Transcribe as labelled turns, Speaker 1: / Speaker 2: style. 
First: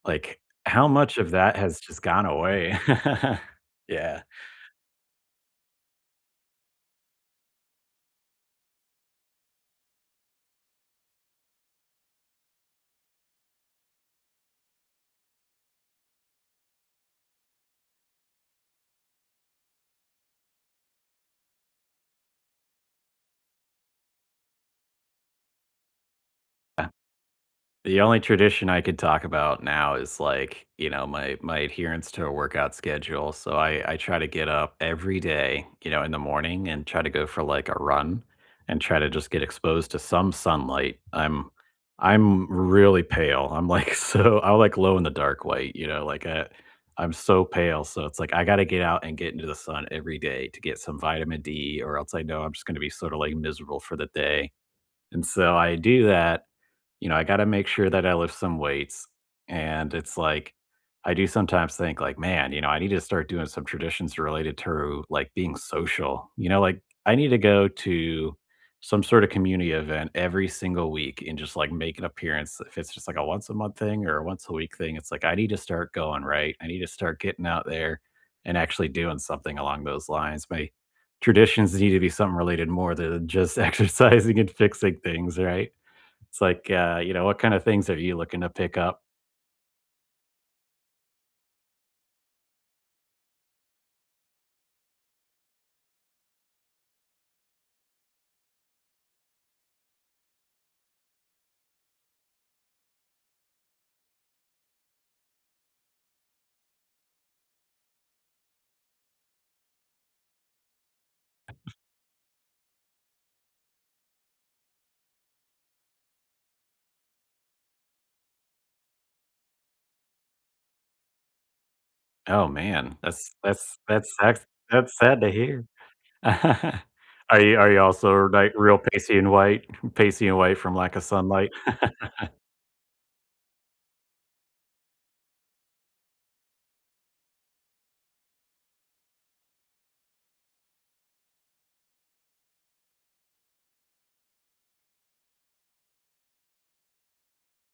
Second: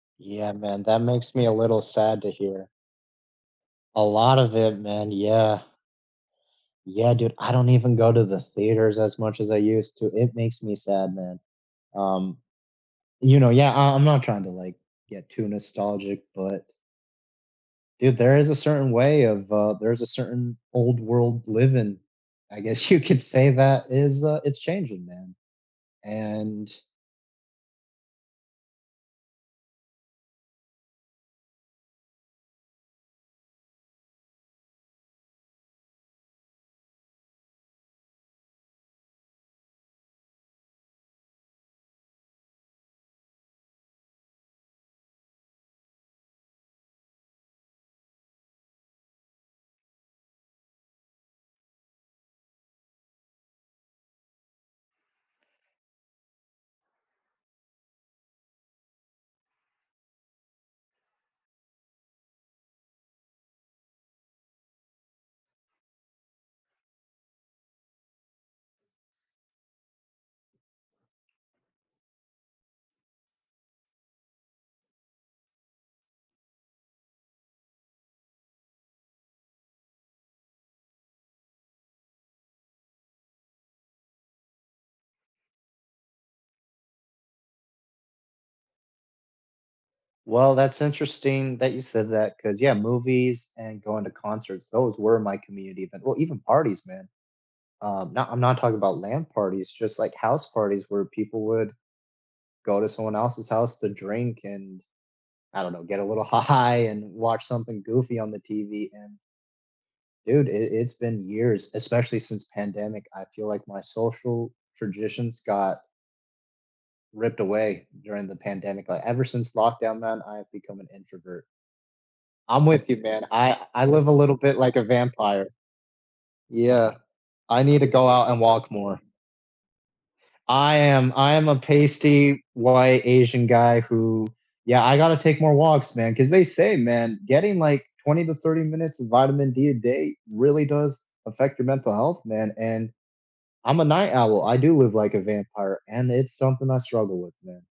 Speaker 1: Like,
Speaker 2: Yeah, man.
Speaker 1: how
Speaker 2: That
Speaker 1: much of
Speaker 2: makes me a
Speaker 1: that has
Speaker 2: little
Speaker 1: just
Speaker 2: sad
Speaker 1: gone
Speaker 2: to hear.
Speaker 1: away?
Speaker 2: A
Speaker 1: Yeah.
Speaker 2: lot of it, man, yeah. Yeah, dude. I don't even go to the theaters as much as I used to, it makes me sad, man. Um, you know, yeah, I I'm not trying to, like, get too nostalgic, but dude, there is a certain way of, uh There's a certain old-world living, I guess you could say, that is, uh it's changing, man, and
Speaker 1: Uh, the only tradition I could talk about now is, like, you know, my my adherence to a workout schedule, so I I try to get up every day, you know, in the morning and try to go for, like, a run, and try to just get exposed to some sunlight, I'm I'm really pale, I'm, like, so I'm like, glow-in-the-dark white, you know? Like, uh, I'm so pale, so it's like, I gotta get out and get into the sun every day to get some vitamin D, or else, I know, I'm just gonna be sorta, like, miserable for the day, and so, I do that. You know, I gotta make sure that I lift some weights, and, it's like I do sometimes think, like, "Man," you know, "I need to start doing some traditions related to, like, being social," you know, like, I need to go to some sort of community event every single week, and just, like, make an appearance, if it's just, like, a once a month thing, or a once a week thing, it's, like, I need to start going, right? I need to start getting out there, and actually doing something along those lines. My traditions need to be something related more to than just exercising and fixing things, right?" It's like, uh, you know, what kind of things are you looking to pick up?
Speaker 2: Well, that's interesting that you said that, 'cause, yeah, movies and going to concerts, those were my community, but well, even parties, man. Um, nah, I'm not talking about land parties, just, like, house parties, where people would go to someone else's house to drink, and, I don't know, get a little high, and watch something goofy on the TV, and dude, i it's been years, especially since the pandemic, I feel like my social traditions got ripped away during the pandemic, I Ever since lockdown, man, I have become an introvert.
Speaker 1: Oh,
Speaker 2: I'm with you,
Speaker 1: man.
Speaker 2: man,
Speaker 1: That's
Speaker 2: I
Speaker 1: that's
Speaker 2: I
Speaker 1: that
Speaker 2: live a little
Speaker 1: sucks
Speaker 2: bit like a
Speaker 1: that's sad to
Speaker 2: vampire.
Speaker 1: hear.
Speaker 2: Yeah.
Speaker 1: Are you
Speaker 2: I
Speaker 1: are you
Speaker 2: need to go
Speaker 1: also,
Speaker 2: out and
Speaker 1: like,
Speaker 2: walk
Speaker 1: real
Speaker 2: more.
Speaker 1: pasty and white pasty and white from
Speaker 2: I
Speaker 1: lack of
Speaker 2: am I am
Speaker 1: sunlight?
Speaker 2: a pasty, white, Asian guy who Yeah, I gotta take more walks, man, 'cause they say, man, getting like, 20 to 30 minutes of vitamin D a day really does affect your mental health, man, and, I'm a night owl, I do live like a vampire, and it's something I struggle with, man.